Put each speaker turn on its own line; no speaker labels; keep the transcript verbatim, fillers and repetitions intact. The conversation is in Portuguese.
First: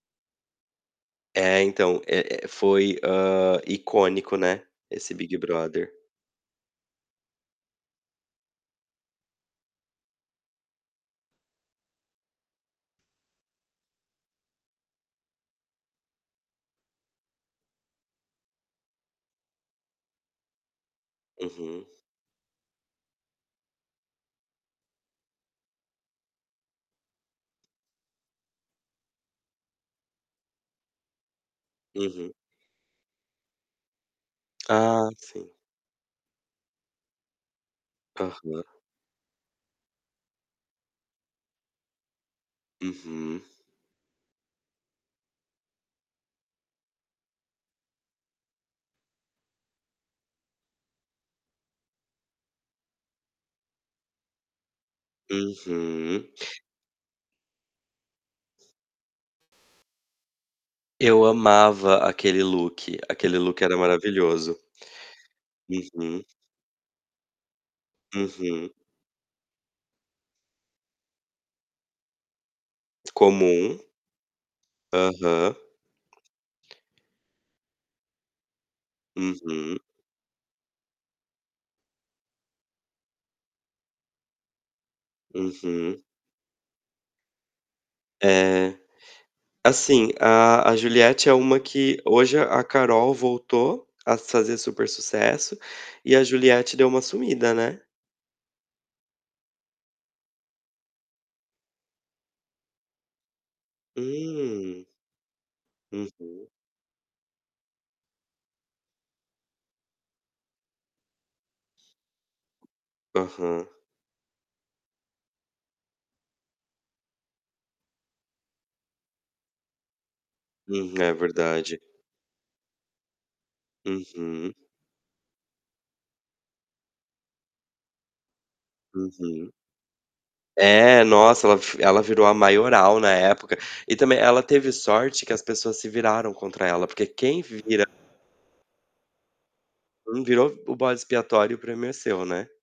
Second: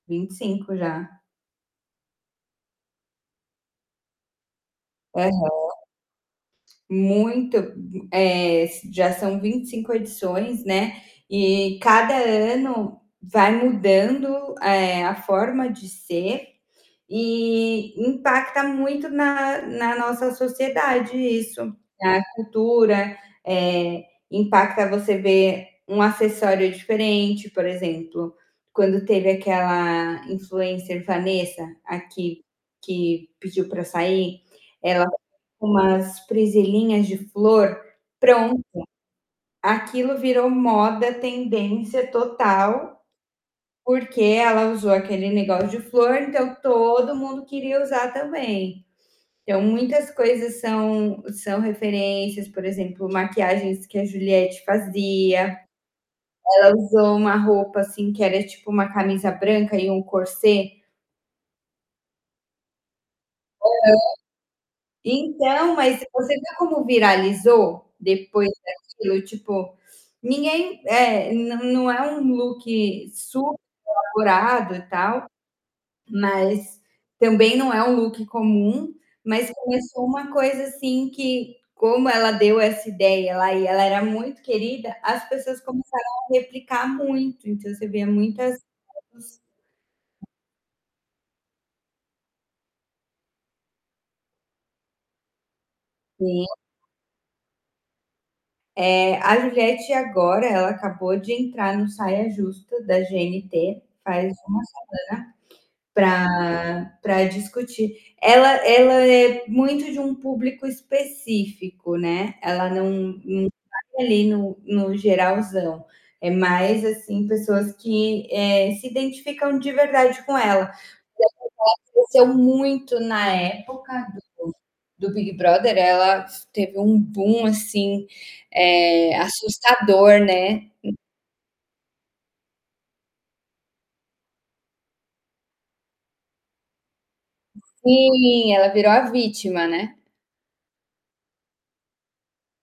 vinte e cinco já.
É, então, eh eh, foi, hã, icônico, né, esse
Aham.
Big Brother.
Muito, hu eh, s já são vinte e cinco edições, né, e cada ano vai mudando, eh, a forma de ser e impacta muito na na nossa sociedade isso,
Uhum.
na cultura, eh, impacta você ver um acessório diferente, por exemplo, quando teve aquela influencer Vanessa, a
Uhum.
que que pediu pra sair, ela
Ah,
[unintelligible]
sim.
umas presilhinhas de flor, pronto,
Aham.
aquilo virou moda, tendência total,
Uhum.
porque ela usou aquele negócio de flor, então, todo mundo queria usar também. Então, muitas coisas são são referências, por exemplo, maquiagens que a Juliette fazia,
Uhum.
ela usou uma roupa, assim, que era tipo uma camisa branca e um corset.
Eu amava aquele look. Aquele look era
Aham.
maravilhoso.
Então, mas
Uhum.
você vê como viralizou depois
Uhum.
daquilo? Tipo, ninguém é, não não é um look
Comum.
superelaborado e tal,
Aham.
mas também não é um look comum, mas
Uhum.
começou uma coisa, assim, que como ela deu essa ideia lá e ela era muito querida, as pessoas
Uhum.
começaram a replicar muito, então, você via muitas
É. Assim,
[unintelligible]
a a Juliette é uma que hoje a Carol voltou a fazer super sucesso e a
Sim.
Juliette deu uma sumida, né.
É, a Juliette agora, ela acabou de entrar no Saia Justa da GNT faz, uma
Hum! Uhum.
semana pra pra discutir. Ela ela é muito de um público específico, né, ela não não
Aham.
vai ali no no geralzão, é mais, assim, pessoas que, eh, se identificam de verdade com ela.
Hum. É verdade.
[unintelligible] cresceu muito, na época do
Uhum.
do Big Brother, ela s teve um boom, assim, eh,
Uhum.
assustador, né. Hum.
É, nossa, ela f ela virou a maioral na época e também, ela teve sorte que as pessoas se viraram contra ela, porque quem vira
Sim, ela virou a vítima, né.
Hum, virou o bode expiatório, o prêmio é seu, né.